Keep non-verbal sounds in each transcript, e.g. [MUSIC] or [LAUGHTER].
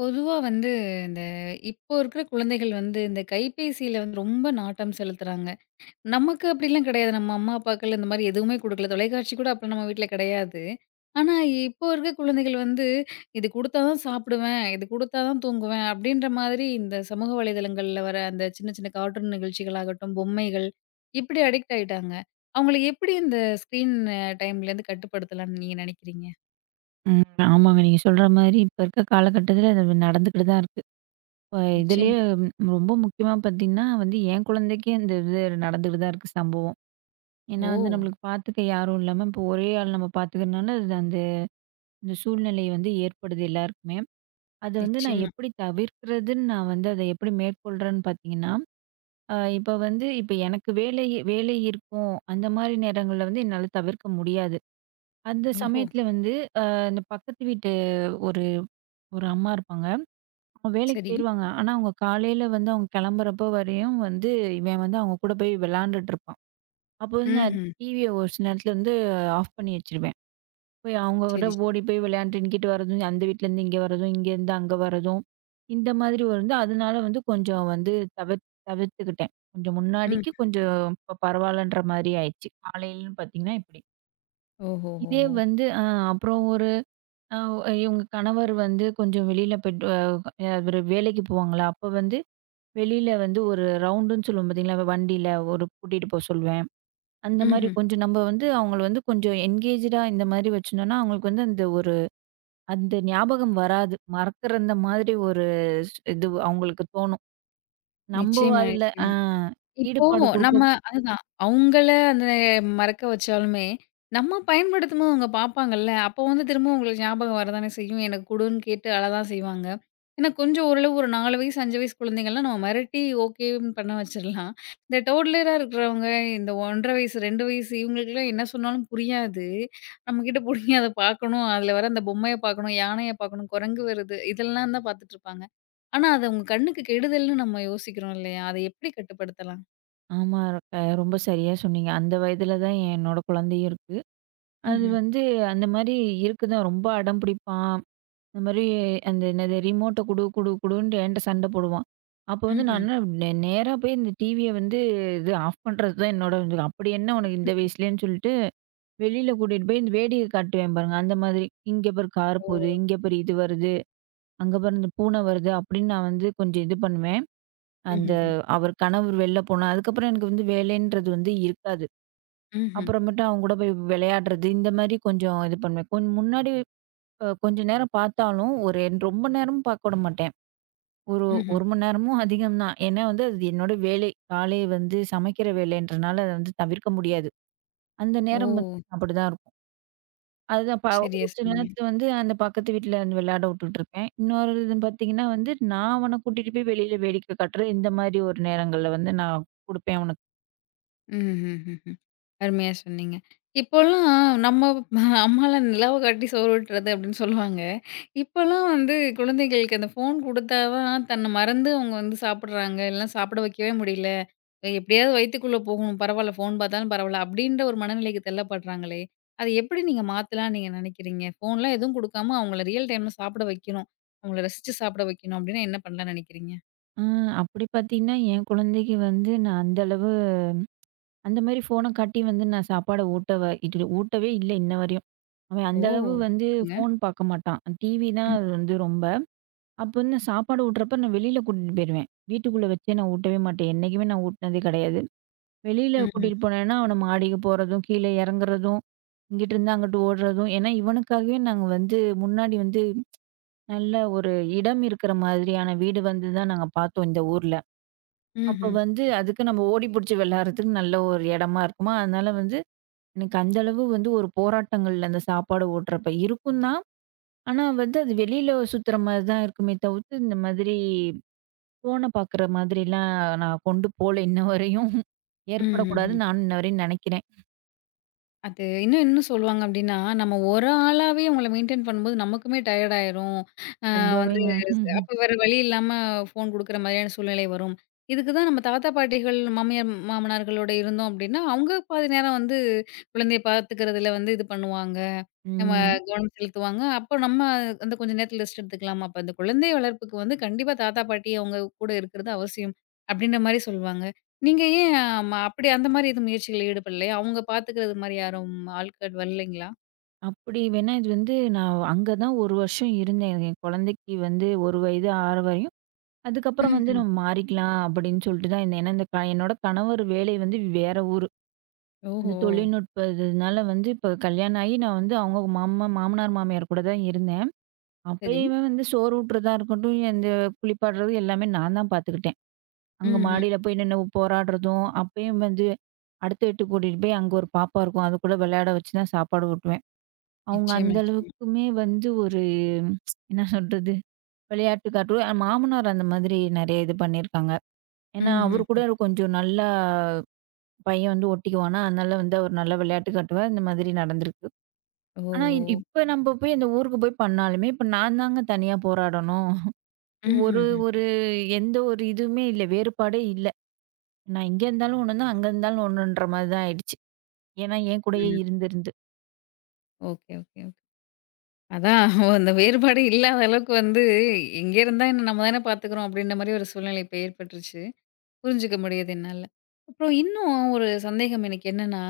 பொதுவா வந்து இந்த இப்போ இருக்கிற குழந்தைகள் வந்து இந்த கைபேசியில வந்து ரொம்ப நாட்டம் செலுத்துறாங்க. நமக்கு அப்படிலாம் கிடையாது. நம்ம அம்மா, அப்பாக்கள் இந்த மாரி எதுவுமே குடுக்கல. தொலைக்காட்சி கூட அப்ப நம்ம வீட்ல கிடையாது. ஆனா, இப்போ இருக்க குழந்தைகள் வந்து "இது குடுத்தா தான் சாப்பிடுவேன். இது குடுத்தா தான் தூங்குவேன்." அப்படின்ற மாதிரி இந்த சமூக வலைதளங்கள்ல வர அந்த சின்ன சின்ன கார்ட்டூன் நிகழ்ச்சிகளாகட்டும், பொம்மைகள் இப்படி அடிக்ட் ஆயிட்டாங்க. அவங்கள எப்படி இந்த ஸ்க்ரீன் டைம்லேருந்து கட்டுப்படுத்தலாம்ன்னு நீங்க நினைக்கிறீங்க? ஆமாங்க. நீங்க சொல்ற மாரி இப்ப இருக்க காலகட்டத்தில அது நடந்துக்கிட்டு தான் இருக்கு. இப்ப இதுலயே நிச்சயமா. ம், ரொம்ப முக்கியமா பார்த்தீங்கன்னா, வந்து என் குழந்தைக்கே இந்த இது நடந்துக்கிட்டு தான் இருக்கு சம்பவம். ஏன்னா ஓ! வந்து நம்மளுக்கு பார்த்துக்க யாரும் இல்லாம, இப்போ ஒரே ஆள் நம்ம பார்த்துக்கிறனால அது அந்த இந்த சூழ்நிலை வந்து ஏற்படுது எல்லாருக்குமே. அத வந்து நான் நிச்சயமா. எப்படி தவிர்க்கிறதுன்னு நான் வந்து அத எப்படி மேற்கொள்றேன்னு பார்த்தீங்கன்னா, இப்ப வந்து இப்ப எனக்கு வேலை வேலை இருக்கும். அந்த மாரி நேரங்கள்ல வந்து என்னால தவிர்க்க முடியாது. அந்த ஓஹோ! சமயத்தில வந்து அ இந்த பக்கத்து வீட்டு ஒரு ஒரு அம்மா இருப்பாங்க. அவங்க வேலைக்கு சரி. போயிருவாங்க. ஆனா, அவங்க காலையில வந்து அவங்க கிளம்புறப்போ வரையும் வந்து, இவன் வந்து அவங்க கூட போய் விளையாண்டுட்டு இருப்பான். அப்போ வந்து நான் ம்ஹ்ம். டிவிய ஒரு சில நேரத்துல வந்து ஆஃப் பண்ணி வச்சுருவேன். போய் அவங்க கூட சரி, சரி. ஓடி போய் விளையாண்டுட்டு இங்கிட்டு வரதும், அந்த வீட்லேருந்து இங்க வரதும், இங்கேருந்து அங்க வரதும், இந்த மாதிரி ஒரு வந்து அதனால வந்து கொஞ்சம் வந்து தவிர் தவிர்த்துக்கிட்டேன். கொஞ்சம் ம். முன்னாடிக்கு கொஞ்சம் இப்ப பரவாயில்லன்ற மாதிரி ஆயிடுச்சு. காலையிலன்னு பார்த்தீங்கன்னா இப்படி. இதே ஓஹோஹோஹோ! வந்து அப்புறம் ஒரு அ இவங்க கணவர் வந்து கொஞ்சம் வெளியில போயிட்டு அவரு வேலைக்கு போவாங்களா, அப்போ வந்து வெளியில வந்து ஒரு ரவுண்டுன்னு சொல்லுவோம் பார்த்தீங்களா? வண்டியில ஒரு கூட்டிட்டு போ சொல்லுவேன். அந்த மாரி ம்ஹ்ம். கொஞ்சம் நம்ம வந்து அவங்கள வந்து கொஞ்சம் என்கேஜ்டா இந்த மாரி வச்சிருந்தோம்னா, அவங்களுக்கு வந்து அந்த ஒரு அந்த ஞாபகம் வராது. மறக்கிற அந்த மாதிரி ஒரு இது அவங்களுக்கு தோணும். நம்ப நிச்சயமா, அதுல நிச்சயமா. இப்போ ஈடுபாடு நம்ம குடுக்க அதுதான். அவங்கள அந்த மறக்க வச்சாலுமே, நம்ம பயன்படுத்தும்போது அவங்க பார்ப்பாங்கல்ல. அப்போ வந்து திரும்ப உங்களுக்கு ஞாபகம் வரதானே செய்யும். "எனக்கு குடுன்னு" கேட்டு அழதான் செய்வாங்க. ஏன்னா கொஞ்சம் ஓரளவு ஒரு 4 வயசு, 5 வயசு குழந்தைங்கலாம் நம்ம மிரட்டி ஓகேன்னு பண்ண வச்சிரலாம். இந்த டோட்லரா இருக்கிறவங்க, இந்த 1½ வயசு, 2 வயசு இவங்களுக்குலாம் என்ன சொன்னாலும் புரியாது. நம்மகிட்ட புடுங்கி அத பார்க்கணும். அதில வர அந்த பொம்மைய பார்க்கணும், யானைய பார்க்கணும், குரங்கு வருது இதெல்லாம் தான் பார்த்துட்டுருப்பாங்க. ஆனா, அது அவங்க கண்ணுக்கு கெடுதல்னு நம்ம யோசிக்கிறோம் இல்லையா? அத எப்படி கட்டுப்படுத்தலாம்? ஆமா. ரொம்ப சரியா சொன்னீங்க. அந்த வயதில தான் என்னோட குழந்தையும் இருக்கு. அது ம்ஹ்ம். வந்து அந்த மாரி இருக்குதான். ரொம்ப அடம் பிடிப்பான். இந்த மாரி அந்த என்னது ரிமோட்ட குடு குடு குடுன்ட்டு என்ட்ட சண்ட போடுவான். அப்போ வந்து நான் ம்ஹ்ம். என்ன நேரா போய் இந்த டிவிய வந்து இது ஆஃப் பண்றது தான் என்னோட இது. அப்படி என்ன உனக்கு இந்த வயசுலேன்னு சொல்லிட்டு, வெளியில கூட்டிட்டு போய் இந்த வேடிக்கை காட்டுவேன் பாருங்க. அந்த மாதிரி. இங்க பாரு கார் ஓ! போகுது, இங்க பாரு இது வருது, அங்க பாரு இந்த பூனை வருது அப்படின்னு நான் வந்து கொஞ்சம் இது பண்ணுவேன். அந்த ம்ஹ்ஹ்ம். அவர் கணவர் வெளில போனா, அதுக்கப்புறம் எனக்கு வந்து வேலைன்றது வந்து இருக்காது. ம்ஹ்ம். அப்புறமேட்டு அவங்க கூட போய் விளையாடுறது, இந்த மாரி கொஞ்சம் இது பண்ணுவேன். கொஞ்சம் முன்னாடி கொஞ்ச நேரம் பார்த்தாலும் ஒரு ரொம்ப நேரம் பார்க்க விட மாட்டேன். ஒரு ம்ஹ்ம். 1 மணி நேரமும் அதிகம் தான். ஏன்னா வந்து அது என்னோட வேலை. காலை வந்து சமைக்கிற வேலைன்றனால அத வந்து தவிர்க்க முடியாது. அந்த ஓ! நேரம் வந்து அப்படிதான் இருக்கும். அதுதான் இப்ப சரியா ஒரு சில சொன்னீங்க. நேரத்துல வந்து அந்த பக்கத்து வீட்ல வந்து விளையாட விட்டுட்டுருப்பேன். இன்னொரு இது பார்த்தீங்கன்னா வந்து, நான் அவன கூட்டிட்டு போய் வெளியில வேடிக்கை காட்டுறது இந்த மாதிரி ஒரு நேரங்கள்ல வந்து நான் குடுப்பேன் அவனுக்கு. ம்ஹ்ஹ்ஹ்ம். அருமையா சொன்னீங்க. இப்போலாம் நம்ம அம்மாலாம் நிலாவ காட்டி சோறு ஊட்டுறது அப்டின்னு சொல்லுவாங்க. இப்பலாம் வந்து குழந்தைகளுக்கு அந்த ஃபோன் குடுத்தா தான் தன்ன மறந்து அவங்க வந்து சாப்பிடுறாங்க. இல்லனா சாப்பிட வைக்கவே முடியல. எப்படியாவது வயித்துக்குள்ள போகணும். பரவால்ல ஃபோன் பார்த்தாலும் பரவால்ல. அப்படின்ற ஒரு மனநிலைக்கு தள்ளப்படுறாங்களே. அத எப்படி நீங்க மாத்தலாம்னு நீங்க நினைக்கிறீங்க? ஃபோன்லாம் எதுவும் குடுக்காம அவங்கள ரியல் டைம்ல சாப்பிட வைக்கணும். அவங்கள ரசிச்சு சாப்பிட வைக்கணும் அப்படின்னா என்ன பண்ணலாம்னு நினைக்கிறீங்க? அ அப்படி பார்த்தீங்கன்னா, என் குழந்தைக்கு வந்து நான் அந்த அளவு அந்த மாதிரி ஃபோன காட்டி வந்து நான் சாப்பாட இது ஊட்டவே இல்ல இன்ன வரையும். அவன் ஓ! அந்த அளவு வந்து சூப்பருங்க. ஃபோன் பார்க்க மாட்டான். டிவி தான் ம். அது வந்து ரொம்ப அப்ப வந்து நான் சாப்பாடு ஊட்டுறப்ப நான் வெளியில கூட்டிட்டு போயிருவேன். வீட்டுக்குள்ள வச்சே நான் ஊட்டவே மாட்டேன். என்னைக்குமே நான் ஊட்டுனதே கிடையாது. வெளியில ம்ஹ்ம். கூட்டிட்டு போனேன்னா, அவன மாடிக்கு போறதும், கீழே இறங்குறதும், இங்கிட்டிருந்து அங்கிட்டு ஓடுறதும். ஏன்னா இவனுக்காகவே நாங்க வந்து முன்னாடி வந்து நல்ல ஒரு இடம் இருக்கிற மாதிரியான வீடு வந்து தான் நாங்க பார்த்தோம் இந்த ஊர்ல. அப்ப ம்ஹ்ம். வந்து அதுக்கு நம்ம ஓடி பிடிச்சு விளையாடுறதுக்கு நல்ல ஒரு இடமா இருக்குமா, அதனால வந்து எனக்கு அந்த அளவு வந்து ஒரு போராட்டங்கள் அந்த சாப்பாடு ஊட்டுறப்ப இருக்கும் தான். ஆனா வந்து அது வெளியில சுத்துற மாதிரி தான் இருக்குமே தவிர்த்து இந்த மாதிரி ஃபோன பாக்குற மாதிரிலாம் நான் கொண்டு போல இன்ன வரையும். ம்ஹ்ம். ஏற்படக்கூடாதுன்னு நானும் இன்ன வரையும் நெனைக்கிறேன். அது இன்னும் என்ன சொல்லுவாங்க அப்டின்னா, நம்ம ஒரு ஆளாவே அவங்கள மெயின்டெயின் பண்ணும்போது நமக்குமே டயர்ட் ஆயிரும். அ வந்து ரொம்பவேங்க. அப்ப வேற வழி இல்லாம ஃபோன் குடுக்குற மாதிரியான சூழ்நிலை வரும். இதுக்கு தான் நம்ம தாத்தா, பாட்டிகள், மாமியார், மாமனார்களோட இருந்தோம் அப்டின்னா, அவங்க பாதி நேரம் வந்து குழந்தைய பார்த்துக்கிறதுல வந்து இது பண்ணுவாங்க. நம்ம ம். கவனம் செலுத்துவாங்க. அப்போ நம்ம அந்த கொஞ்சம் நேரத்துல ரெஸ்ட் எடுத்துக்கலாம். அப்ப அந்த குழந்தை வளர்ப்புக்கு வந்து கண்டிப்பா தாத்தா, பாட்டி அவங்க கூட இருக்கிறது அவசியம். அப்படின்ற மாரி சொல்லுவாங்க. நீங்க ஏன் அப்படி அந்த மாரி எதுவும் முயற்சிகள்ல ஈடுபடலையா? அவங்க பாத்துக்கிறது மாரி யாரும் ஆட்கள் வரலைங்களா? அப்படி வேணா இது வந்து நான் அங்க தான் 1 வருஷம் இருந்தேன். என் குழந்தைக்கு வந்து 1 வயது ஆற வரையும். அதுக்கப்புறம் வந்து ம்ஹ்ம். நம்ம மாறிக்கலாம் அப்படின்னு சொல்லிட்டு தான் இருந்தேன். ஏன்னா இந்த என்னோட கணவர் வேலை வந்து வேற ஊரு. ஓஹோ! அந்த தொழில்நுட்ப இதுனால வந்து இப்ப கல்யாணம் ஆகி நான் வந்து அவங்க மாமா மாமனார் மாமியார் கூட தான் இருந்தேன். சரி. அப்பயுமே வந்து சோறு ஊட்டுறதா இருக்கட்டும், இந்த குளிப்பாட்டுறது எல்லாமே நான் தான் பாத்துக்கிட்டேன். அங்க ம்ஹ்ம். மாடியில போய் நின்னு போராடுறதும், அப்பயும் வந்து அடுத்த வீட்டுக்கு கூட்டிட்டு போய் அங்க ஒரு பாப்பா இருக்கும். அது கூட விளையாட வச்சு தான் சாப்பாடு ஊட்டுவேன். அவங்க நிச்சயமா, அந்த நிச்சயமா. அளவுக்குமே வந்து ஒரு என்ன சொல்றது? விளையாட்டு காட்டுவ மாமனார் அந்த மாதிரி நெறைய இது பண்ணியிருக்காங்க. ஏன்னா, அவரு கூட ம்ஹ்ஹ்ம். கொஞ்சம் நல்லா பையன் வந்து ஒட்டிக்குவானா, அதனால வந்து அவர் நல்லா விளையாட்டு காட்டுவார். இந்த மாதிரி நடந்திருக்கு. ஆனா, ஓஹோ! இப்ப நம்ம போய் அந்த ஊருக்கு போய் பண்ணாலுமே, இப்ப நான் தாங்க தனியா போராடணும். ஒரு ம்ஹ்ஹ்ம். ஒரு எந்த ஒரு இதுவுமே இல்ல. வேறுபாடே இல்ல. நான் இங்க இருந்தாலும் ஒண்ணுதான், அங்க இருந்தாலும் ஒண்ணுன்ற மாரி தான் ஆயிடுச்சு. ஏன்னா, என் கூடயே ம். இருந்து இருந்து. Okay, okay, okay. அதான் [LAUGHS] அந்த வேறுபாடு இல்லாத அளவுக்கு வந்து எங்க இருந்தா என்ன நம்ம தானே பாத்துக்கிறோம் அப்படின்ற மாரி ஒரு சூழ்நிலை இப்ப ஏற்பட்டுருச்சு. புரிஞ்சுக்க முடியுது என்னால. அப்புறம் இன்னும் ஒரு சந்தேகம் எனக்கு என்னன்னா,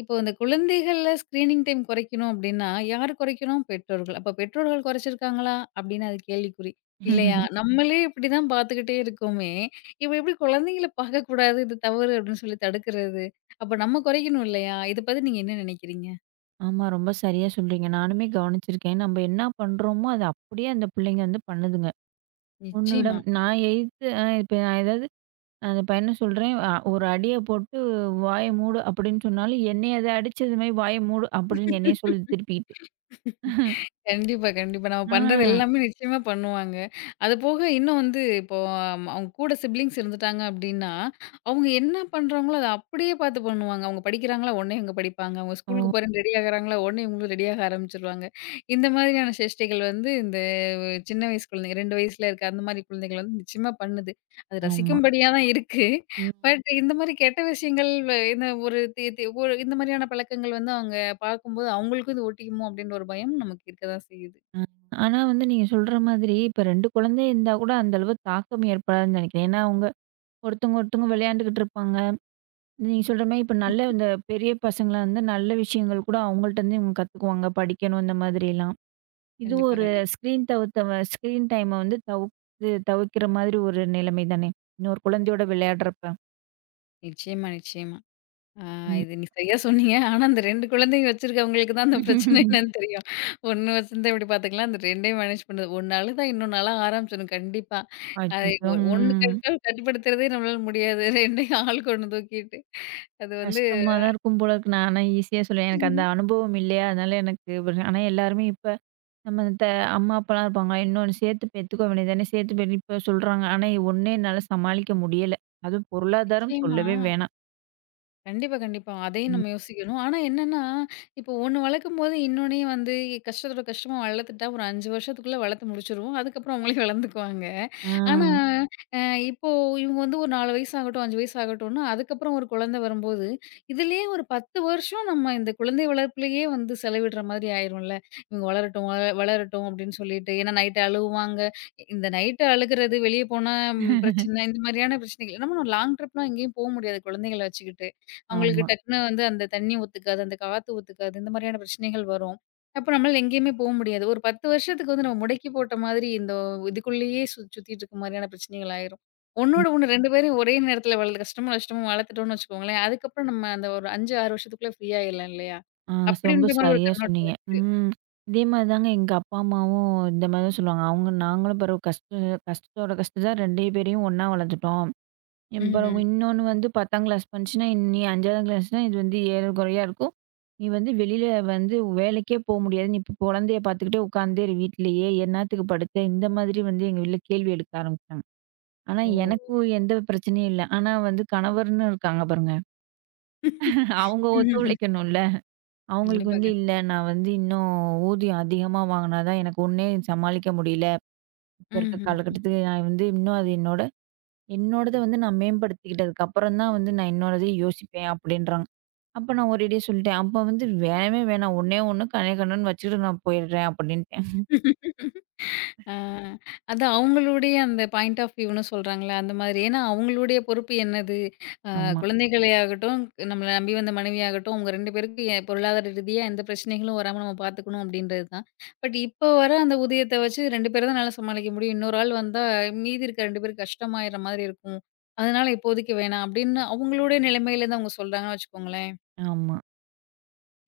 இப்போ இந்த குழந்தைகள்ல ஸ்க்ரீனிங் டைம் குறைக்கணும் அப்டின்னா, யாரு குறைக்கணும்? பெற்றோர்கள். அப்ப பெற்றோர்கள் குறைச்சிருக்காங்களா? அப்டின்னு அது கேள்விக்குறி. இல்லையா? நம்மளே இப்டிதான் பார்த்துக்கிட்டே இருக்கோமே, இப்ப எப்டி குழந்தைங்கள பார்க்கக்கூடாது, இது தவறு அப்டின்னு சொல்லி தடுக்குறது? அப்ப நம்ம குறைக்கணும் இல்லையா? இத பத்தி நீங்க என்ன நினைக்கிறீங்க? ஆமா, ரொம்ப சரியா சொல்றீங்க. நானுமே கவனிச்சிருக்கேன். நம்ம என்ன பண்றோமோ, அது அப்படியே அந்த பிள்ளைங்க வந்து பண்ணுதுங்க. நிச்சயமா. உன்னிடம் நான் எய்த்து இப்ப நான் ஏதாவது நான் அந்த பையன சொல்றேன், "ஒரு அடிய போட்டு வாய மூடு" அப்படின்னு சொன்னாலும், என்னைய அத அடிச்சது மாரி "வாய மூடு" அப்படின்னு என்னைய சொல்லுது திருப்பிக்கிட்டு. கண்டிப்பா, கண்டிப்பா. நம்ம பண்றது ஆ. எல்லாமே நிச்சயமா பண்ணுவாங்க. அதுபோக இன்னும் வந்து இப்போ அவங்க கூட சிப்லிங்ஸ் இருந்துட்டாங்க அப்டின்னா, அவங்க என்ன பண்றாங்களோ அத அப்படியே பார்த்து பண்ணுவாங்க. அவங்க படிக்கிறாங்களா, உடனே இவங்க படிப்பாங்க. அவங்க ஓ! ஸ்கூலுக்கு போறேன்னு ரெடி ஆகுறாங்களா, உடனே இவங்களும் ரெடி ஆக ஆரம்பிச்சுருவாங்க. இந்த மாதிரியான சேஷ்டைகள் வந்து இந்த சின்ன வயசு குழந்தைங்க 2 வயசுல இருக்க அந்த மாரி குழந்தைகள் வந்து நிச்சயமா பண்ணுது. அது ஆமா. ரசிக்கும்படியா தான் இருக்கு. ம். பட் இந்த மாரி கெட்ட விஷயங்கள் வ இந்த ஒரு தி தி ஒரு இந்த மாரியான பழக்கங்கள் வந்து அவங்க பார்க்கும்போது, அவங்களுக்கும் இது ஒட்டிக்குமோ அப்டின்ற ஒரு பயம் நமக்கு இருக்க தான் செய்யுது. அ. ஆனா வந்து நீங்க சொல்ற மாதிரி, இப்ப 2 குழந்தை இருந்தா கூட அந்த அளவு தாக்கம் ஏற்படாதுன்னு நெனைக்கிறேன். ஏன்னா, அவங்க ஒருத்தவங்க விளையாண்டுகிட்டு இருப்பாங்க. நீங்க சொல்ற மாரி இப்ப நல்ல இந்த பெரிய பசங்களா இருந்தா, நல்ல விஷயங்கள் கூட அவங்கள்ட்டருந்து இவங்க கத்துக்குவாங்க, படிக்கணும் இந்த மாதிரிலாம். இது கண்டிப்பா, ஒரு கண்டிப்பா. ஸ்க்ரீன் டைம வந்து தவிர்க்கிற மாதிரி ஒரு நிலைமை தானே! இன்னொரு குழந்தையோட விளையாடுறப்ப. நிச்சயமா, நிச்சயமா. ஆ ம். இது சரியா சொன்னீங்க. ஆனா அந்த 2 குழந்தைங்க வச்சிருக்கவங்களுக்கு தான் அந்த பிரச்சனை என்னன்னு தெரியும். 1 வச்சிருந்தா இப்டி பார்த்துக்கலாம். அந்த 2யும் மேனேஜ் பண்ணுது. 1 அழுதா இன்னொன்னு அழ ஆரம்பிச்சிடும் கண்டிப்பா. அது அச்சச்சோ! 1 ம். கட்டால் கட்டுப்படுத்துறதே நம்மளால முடியாது. 2யும் ஆளுக்கு 1 தூக்கிட்டு. அது வந்து கஷ்டமா தான் இருக்கும் போல இருக்கு. நான் ஆனா ஈஸியா சொல்லுவேன். எனக்கு அந்த ம். அனுபவம் இல்லையா, அதனால எனக்கு ஆனா எல்லாருமே இப்ப நம்ம அம்மா, அப்பாலாம் இருப்பாங்க. இன்னொன்னு சேர்த்து பெத்துக்க வேண்டியது தானே! சேர்த்து இப்ப சொல்றாங்க. ஆனா ஒண்ணே என்னால சமாளிக்க முடியல. அதுவும் பொருளாதாரம் நிச்சயமா. சொல்லவே வேணாம். கண்டிப்பா, கண்டிப்பா. அதையும் ம். நம்ம யோசிக்கணும். ஆனா என்னன்னா, இப்போ ஒண்ணு வளர்க்கும்போது இன்னொன்னையும் வந்து கஷ்டத்தோட கஷ்டமா வளர்த்துட்டா, ஒரு 5 வருஷத்துக்குள்ள வளர்த்து முடிச்சுருவோம். அதுக்கப்புறம் அவங்களே வளர்ந்துக்குவாங்க. ஆ. ஆனா, ம். அ இப்போ இவங்க வந்து ஒரு 4 வயசாகட்டும், 5 வயசாகட்டும்னா, அதுக்கப்புறம் ஒரு குழந்தை வரும்போது, இதுலயே ஒரு 10 வருஷம் நம்ம இந்த குழந்தை வளர்ப்புலயே வந்து செலவிடுற மாதிரி ஆயிரும்ல. இவங்க வளரட்டும், வளரட்டும் அப்படின்னு சொல்லிட்டு. ஏன்னா நைட்டு அழுவாங்க. இந்த நைட்டு அழுகுறது, வெளிய போனா ம், பிரச்சனை, இந்த மாதிரியான பிரச்சனைகள். நம்ம லாங் ட்ரிப்லாம் எங்கேயும் போ முடியாது குழந்தைங்கள வச்சுக்கிட்டு. அவங்களுக்கு ஆமா. டக்குன்னு வந்து அந்த தண்ணி ஒத்துக்காது, அந்த காத்து ஒத்துக்காது. இந்த மாதிரியான பிரச்சனைகள் வரும். அப்ப நம்மளால எங்கேயுமே போ முடியாது. ஒரு 10 வருஷத்துக்கு வந்து நம்ம முடக்கி போட்ட மாதிரி இந்த இதுக்குள்ளேயே சுத்திட்டு இருக்க மாதிரியான பிரச்சனைகள் ஆயிரும். ம். ஒண்ணோட ஒண்ணு 2 பேரையும் ஒரே நேரத்துல வளர்த்து கஷ்டமும், நஷ்டமும் வளர்த்துட்டோம்னு வச்சுக்கோங்களேன். அதுக்கப்புறம் நம்ம அந்த ஒரு 5, 6 வருஷத்துக்குள்ள ஃப்ரீ ஆயிடலாம் இல்லையா? ஆ ரொம்ப அப்படின்ற மாதிரி ஒரு சரியா கண்ணோட்டம். சொன்னீங்க. ம். இதே மாரி தாங்க எங்க அப்பா, அம்மாவும் இந்த மாரி தான் சொல்லுவாங்க. அவங்க நாங்களும் பிறவு கஷ்டத்தோட கஷ்டம் தான் 2 பேரையும் ஒண்ணா வளர்த்துட்டோம். அப்புறம் ம்ஹ்ம். இன்னொன்னு வந்து 10ஆம் கிளாஸ் படிச்சுன்னா, நீ 5ஆவது கிளாஸ்னா இது வந்து ஏறக்குறையா இருக்கும். நீ வந்து வெளியில வந்து வேலைக்கே போ முடியாது. நீ இப்ப குழந்தைய பார்த்துக்கிட்டே உட்கார்ந்தே இரு வீட்லயே. என்னாத்துக்கு படுத்த? இந்த மாதிரி வந்து எங்க வீட்ல கேள்வி எடுக்க ஆரம்பிச்சாங்க. ஆனா ஓ! எனக்கு எந்த பிரச்சனையும் இல்ல. ஆனா வந்து கணவர்ன்னு இருக்காங்க பாருங்க. [LAUGHS] அவங்க ம்ஹ்ஹ்ம். ஒத்துழைக்கணும்ல. அவங்களுக்கு கண்டிப்பாங்க. வந்து இல்ல நான் வந்து இன்னும் ஊதியம் அதிகமா வாங்குனா தான் எனக்கு ஒண்ணே சமாளிக்க முடியல. இப்ப இருக்க காலகட்டத்துக்கு நான் வந்து இன்னும் அது என்னோட என்னோடத வந்து நான் மேம்படுத்திக்கிட்டதுக்கு அப்புறம் தான் வந்து நான் என்னோடதயே யோசிப்பேன் அப்படின்றாங்க. அப்ப நான் ஒரேடியா சொல்லிட்டேன். அப்ப வந்து வேணவே வேணாம். ஒண்ணே ஒண்ணு கண்ணே கண்ணுன்னு வச்சுட்டு நான் போயிடுறேன் அப்படின்ட்டேன். ம்ஹ்ம். ஆ, அதான் அவங்களுடைய அந்த பாயிண்ட் ஆஃப் வியூன்னு சொல்றாங்கல்ல, அந்த மாதிரி. ஏன்னா, அவங்களுடைய பொறுப்பு என்னது? அ ஆமா, குழந்தைகளே ஆகட்டும், நம்மள நம்பி வந்த மனைவியாகட்டும், அவங்க 2 பேருக்கும் பொருளாதார ரீதியா எந்த பிரச்சனைகளும் வராம நம்ம பார்த்துக்கணும் அப்படின்றது தான். பட் இப்போ வர அந்த ஊதியத்த வச்சு 2 பேர தான் என்னால சமாளிக்க முடியும். இன்னொரு ஆள் வந்தா மீதி இருக்க 2 பேருக்கு கஷ்டமாயிற மாதிரி இருக்கும். அதனால இப்போதைக்கு வேணாம் அப்படின்னு அவங்களுடைய நிலைமையிலேருந்து அவங்க சொல்றாங்கன்னு வச்சுக்கோங்களேன். ஆமா,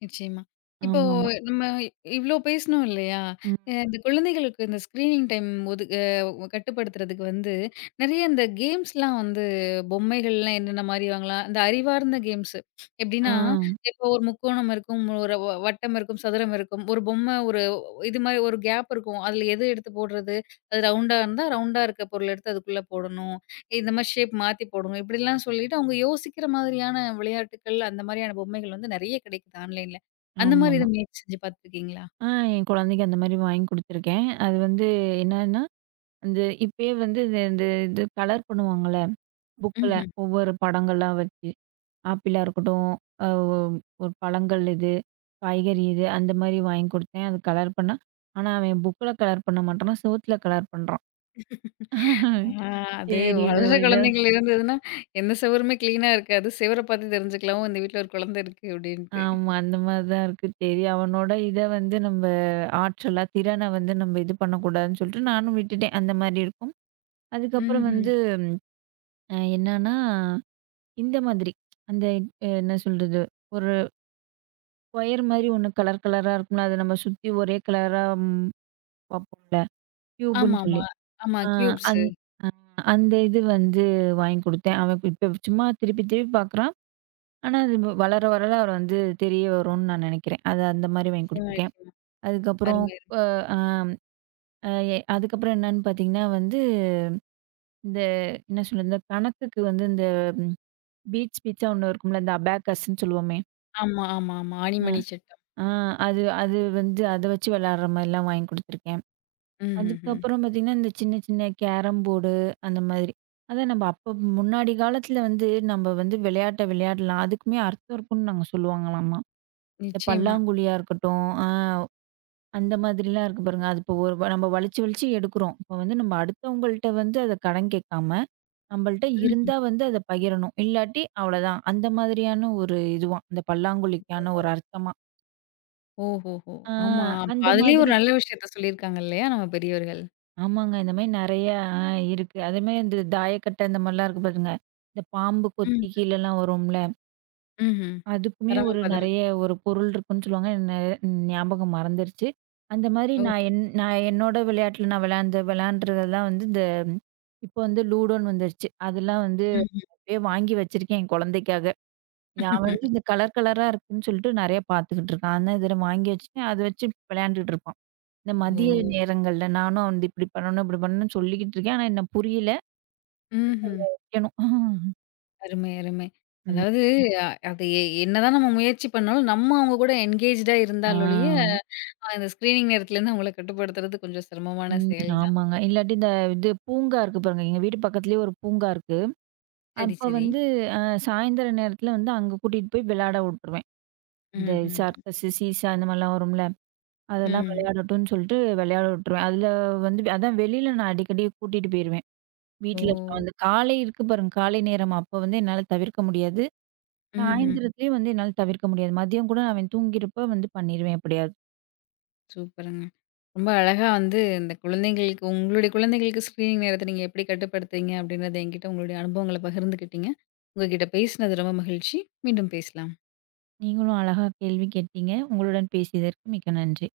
நிச்சயமா. இப்போ ஆமாமா. நம்ம இவ்ளோ பேசினோம் இல்லையா? ம். இந்த குழந்தைகளுக்கு இந்த ஸ்க்ரீனிங் டைம் ஒதுக் அ கட்டுப்படுத்துறதுக்கு வந்து நெறைய இந்த கேம்ஸ்லாம் வந்து பொம்மைகள்லாம் என்னென்ன மாரி வாங்கலாம்? இந்த அறிவார்ந்த கேம்ஸ் ஆ. எப்டின்னா, இப்போ ஒரு முக்கோணம் இருக்கும், ஒரு வட்டம் இருக்கும், சதுரம் இருக்கும். ஒரு பொம்மை ஒரு இது மாரி ஒரு கேப் இருக்கும். அதில எது எடுத்து போடுறது? அது ரவுண்டா இருந்தா, ரவுண்டா இருக்க பொருள் எடுத்து அதுக்குள்ள போடணும். இந்த மாரி ஷேப் மாத்தி போடுங்க. இப்படிலாம் சொல்லிட்டு அவங்க யோசிக்கிற மாதிரியான விளையாட்டுக்கள், அந்த மாரியான பொம்மைகள் வந்து நெறைய கிடைக்குது ஆன்லைன்ல. அந்த மாரி ஆமாமா. எதுவும் முயற்சி செஞ்சு பார்த்துருக்கீங்களா? ஆ என் குழந்தைக்கு அந்த மாரி வாங்கி குடுத்துருக்கேன். அது வந்து என்னன்னா, அந்த இப்பயே வந்து இந்த இந்த இது கலர் பண்ணுவாங்கல்ல, புக்குல ம்ஹ்ம். ஒவ்வொரு படங்களா வச்சு. ஆப்பிளா இருக்கட்டும், அ ஒ ஒரு பழங்கள் இது, காய்கறி இது, அந்த மாரி வாங்கி குடுத்தேன். அது கலர் பண்ணா ஆனா, அவன் புக்ல கலர் பண்ண மாட்றான். செவுத்துல கலர் பண்றான். ஆ அது சரி இதோ வளர்ற இத குழந்தைகள் இருந்ததுன்னா, எந்த செவருமே கிளீனா இருக்காது. செவர பார்த்து தெரிஞ்சுக்கலாம். ஓ! இந்த வீட்ல ஒரு குழந்தை இருக்கு அப்படின்ட்டு. ஆமா. அந்த மாரி தான் இருக்கு. சரி அவனோட இத வந்து நம்ப ஆற்றலா, திறன வந்து நம்ம இது பண்ணக்கூடாதுன்னு சொல்லிட்டு நானும் விட்டுட்டேன். அந்த மாரி இருக்கும். அதுக்கப்புறம் ம்ஹ்ம். வந்து என்னன்னா, இந்த மாதிரி அந்த என்ன சொல்றது? ஒரு ஸ்கொயர் மாரி ஒண்ணு கலர் கலரா இருக்கும்ல, அத நம்ம சுத்தி ஒரே கலரா வப்போம்ல, கியூப்ன்னு சொல்லி. ஆமாமா. ஆமா ஆ, கியூப்ஸு. அந் அ அந்த இது வந்து வாங்கி குடுத்தேன். அவன் இப்ப சும்மா திருப்பி திருப்பி பார்க்குறான். ஆனா, அது வளர வளர அவர் வந்து தெரிய வரும்னு நான் நெனைக்கிறேன். அது அந்த மாரி வாங்கி நிச்சயமா, குடுத்துருக்கேன். நிச்சயமா. அதுக்கப்புறம் அருமை. அருமை. அ ஆம் அ எ அதுக்கப்புறம் என்னன்னு பார்த்தீங்கன்னா வந்து, இந்த என்ன சொல்றது? இந்த கணக்குக்கு வந்து இந்த பீட்ஸா ஒண்ணு இருக்கும்ல, இந்த அபாக்கஸ்ன்னு சொல்லுவோமே. ஆமா, ஆமா, ஆமா. அ ஆணிமணி சட்டம். ஆ அது அது வந்து அத வச்சு விளையாடுற மாரிலாம் வாங்கி குடுத்துருக்கேன். ம்ஹ்ஹ்ம். அதுக்கப்புறம் பார்த்தீங்கன்னா, இந்த சின்ன சின்ன கேரம் போர்டு அந்த மாதிரி. அதான் நம்ம அப்ப முன்னாடி காலத்துல வந்து நம்ம வந்து விளையாட்ட விளையாடலாம். அதுக்குமே அர்த்தம் இருக்குன்னு நாங்க சொல்லுவாங்களாமா. இந்த நிச்சயமா. பல்லாங்குழியா இருக்கட்டும், அந்த மாதிரிலாம் இருக்கு பாருங்க. அது இப்போ ஒரு நம்ம வலிச்சு வலிச்சு எடுக்கிறோம். இப்போ வந்து நம்ம அடுத்தவங்கள்ட்ட வந்து அத கடன் கேட்காம, நம்மள்ட்ட ம்ஹ்ம். இருந்தா வந்து அத பகிரணும். இல்லாட்டி அவ்வளோதான். அந்த மாதிரியான ஒரு இதுவாம். இந்த பல்லாங்குழிக்கான ஒரு அர்த்தமா. ஓஹோஹோ! ஆ ஆமா. அப்ப அந்த அதுலயும் ஒரு மாதிரி. நல்ல விஷயத்த சொல்லியிருக்காங்க இல்லையா நம்ம பெரியவர்கள். ஆமாங்க. இந்த மாரி நெறைய ஆ இருக்கு. அதேமாரி இந்த தாயக்கட்ட இந்த மாரிலாம் இருக்கு பாருங்க. இந்த பாம்பு ம். கொத்தி கீழலாம் வரும்ல. ம்ஹ்ம். அதுக்குமே ஒரு பரமபதம். நெறைய ஒரு பொருள் இருக்குன்னு சொல்லுவாங்க. ஞாபகம் மறந்துருச்சு. அந்த மாரி ஓ! நான் என்னோட விளையாட்டுல நான் விளையாண்டுறதெல்லாம் வந்து இந்த இப்போ வந்து லூடோன்னு வந்துருச்சு. அதெல்லாம் வந்து ம்ஹ்ம். அப்படியே வாங்கி வச்சிருக்கேன் என் குழந்தைக்காக. இல்ல, அவன் வந்து இந்த கலர் கலரா இருக்குன்னு சொல்லிட்டு நெறைய பார்த்துக்கிட்டு இருக்கான். ஆனா இதில வாங்கி வச்சுட்டேன். அத வச்சு விளையாண்டுட்டு இருப்பான். இந்த ஓ! மதிய நேரங்கள்ல நானும் வந்து இப்டி பண்ணணும், இப்டி பண்ணணும்னு சொல்லிக்கிட்டு இருக்கேன். ஆனா என்ன புரியல. ம்ஹ்ம். ஏனோ அருமை, அருமை. ம். அதாவது ம். அ அது எ என்னதான் நம்ம முயற்சி பண்ணாலும், நம்ம அவங்க கூட என்கேஜ்டா ஆ. இருந்தாலொழிய, இந்த ஸ்க்ரீனிங் நேரத்துலேருந்து அவங்கள கட்டுப்படுத்துறது கொஞ்சம் சிரமமான ம். செயல் தான். ஆமாங்க. இல்லாட்டி இந்த இது பூங்கா இருக்கு பாருங்க. எங்க வீட்டு பக்கத்துலயே ஒரு பூங்கா இருக்கு. சரி, அப்ப சரி. வந்து சாயந்தர நேரத்துல வந்து அங்க கூட்டிட்டு போய் விளையாட உட்டுருவேன். இந்த ம்ஹ்ம். சர்க்கஸ், சீசா இந்த மாரிலாம் வரும்ல. அதெல்லாம் ம். விளையாடட்டும்னு சொல்லிட்டு விளையாட விட்டுருவேன். அதுல வந்து அதான் வெளில நான் அடிக்கடி கூட்டிட்டு போயிருவேன். ஓ! வீட்ல இருக்க அந்த காலை இருக்கு பாருங்க. காலை நேரம் அப்ப வந்து என்னால தவிர்க்க முடியாது. ம்ஹ்ம். சாயந்திரத்துலயும் வந்து என்னால தவிர்க்க முடியாது. மதியம் கூட அவன் தூங்கியிருப்ப வந்து பண்ணிருவேன் எப்படியாவது. சூப்பருங்க. ரொம்ப அழகா வந்து இந்த குழந்தைங்களுக்கு உங்களுடைய குழந்தைங்களுக்கு ஸ்க்ரீனிங் நேரத்த நீங்க எப்படி கட்டுப்படுத்துறீங்க? அப்படின்றத என்கிட்ட உங்களுடைய அனுபவங்கள பகிர்ந்துக்கிட்டீங்க. உங்க கிட்ட பேசினது ரொம்ப மகிழ்ச்சி. மீண்டும் பேசலாம். நீங்களும் அழகா கேள்வி கேட்டீங்க. உங்களுடன் பேசியதற்கு மிக்க நன்றி.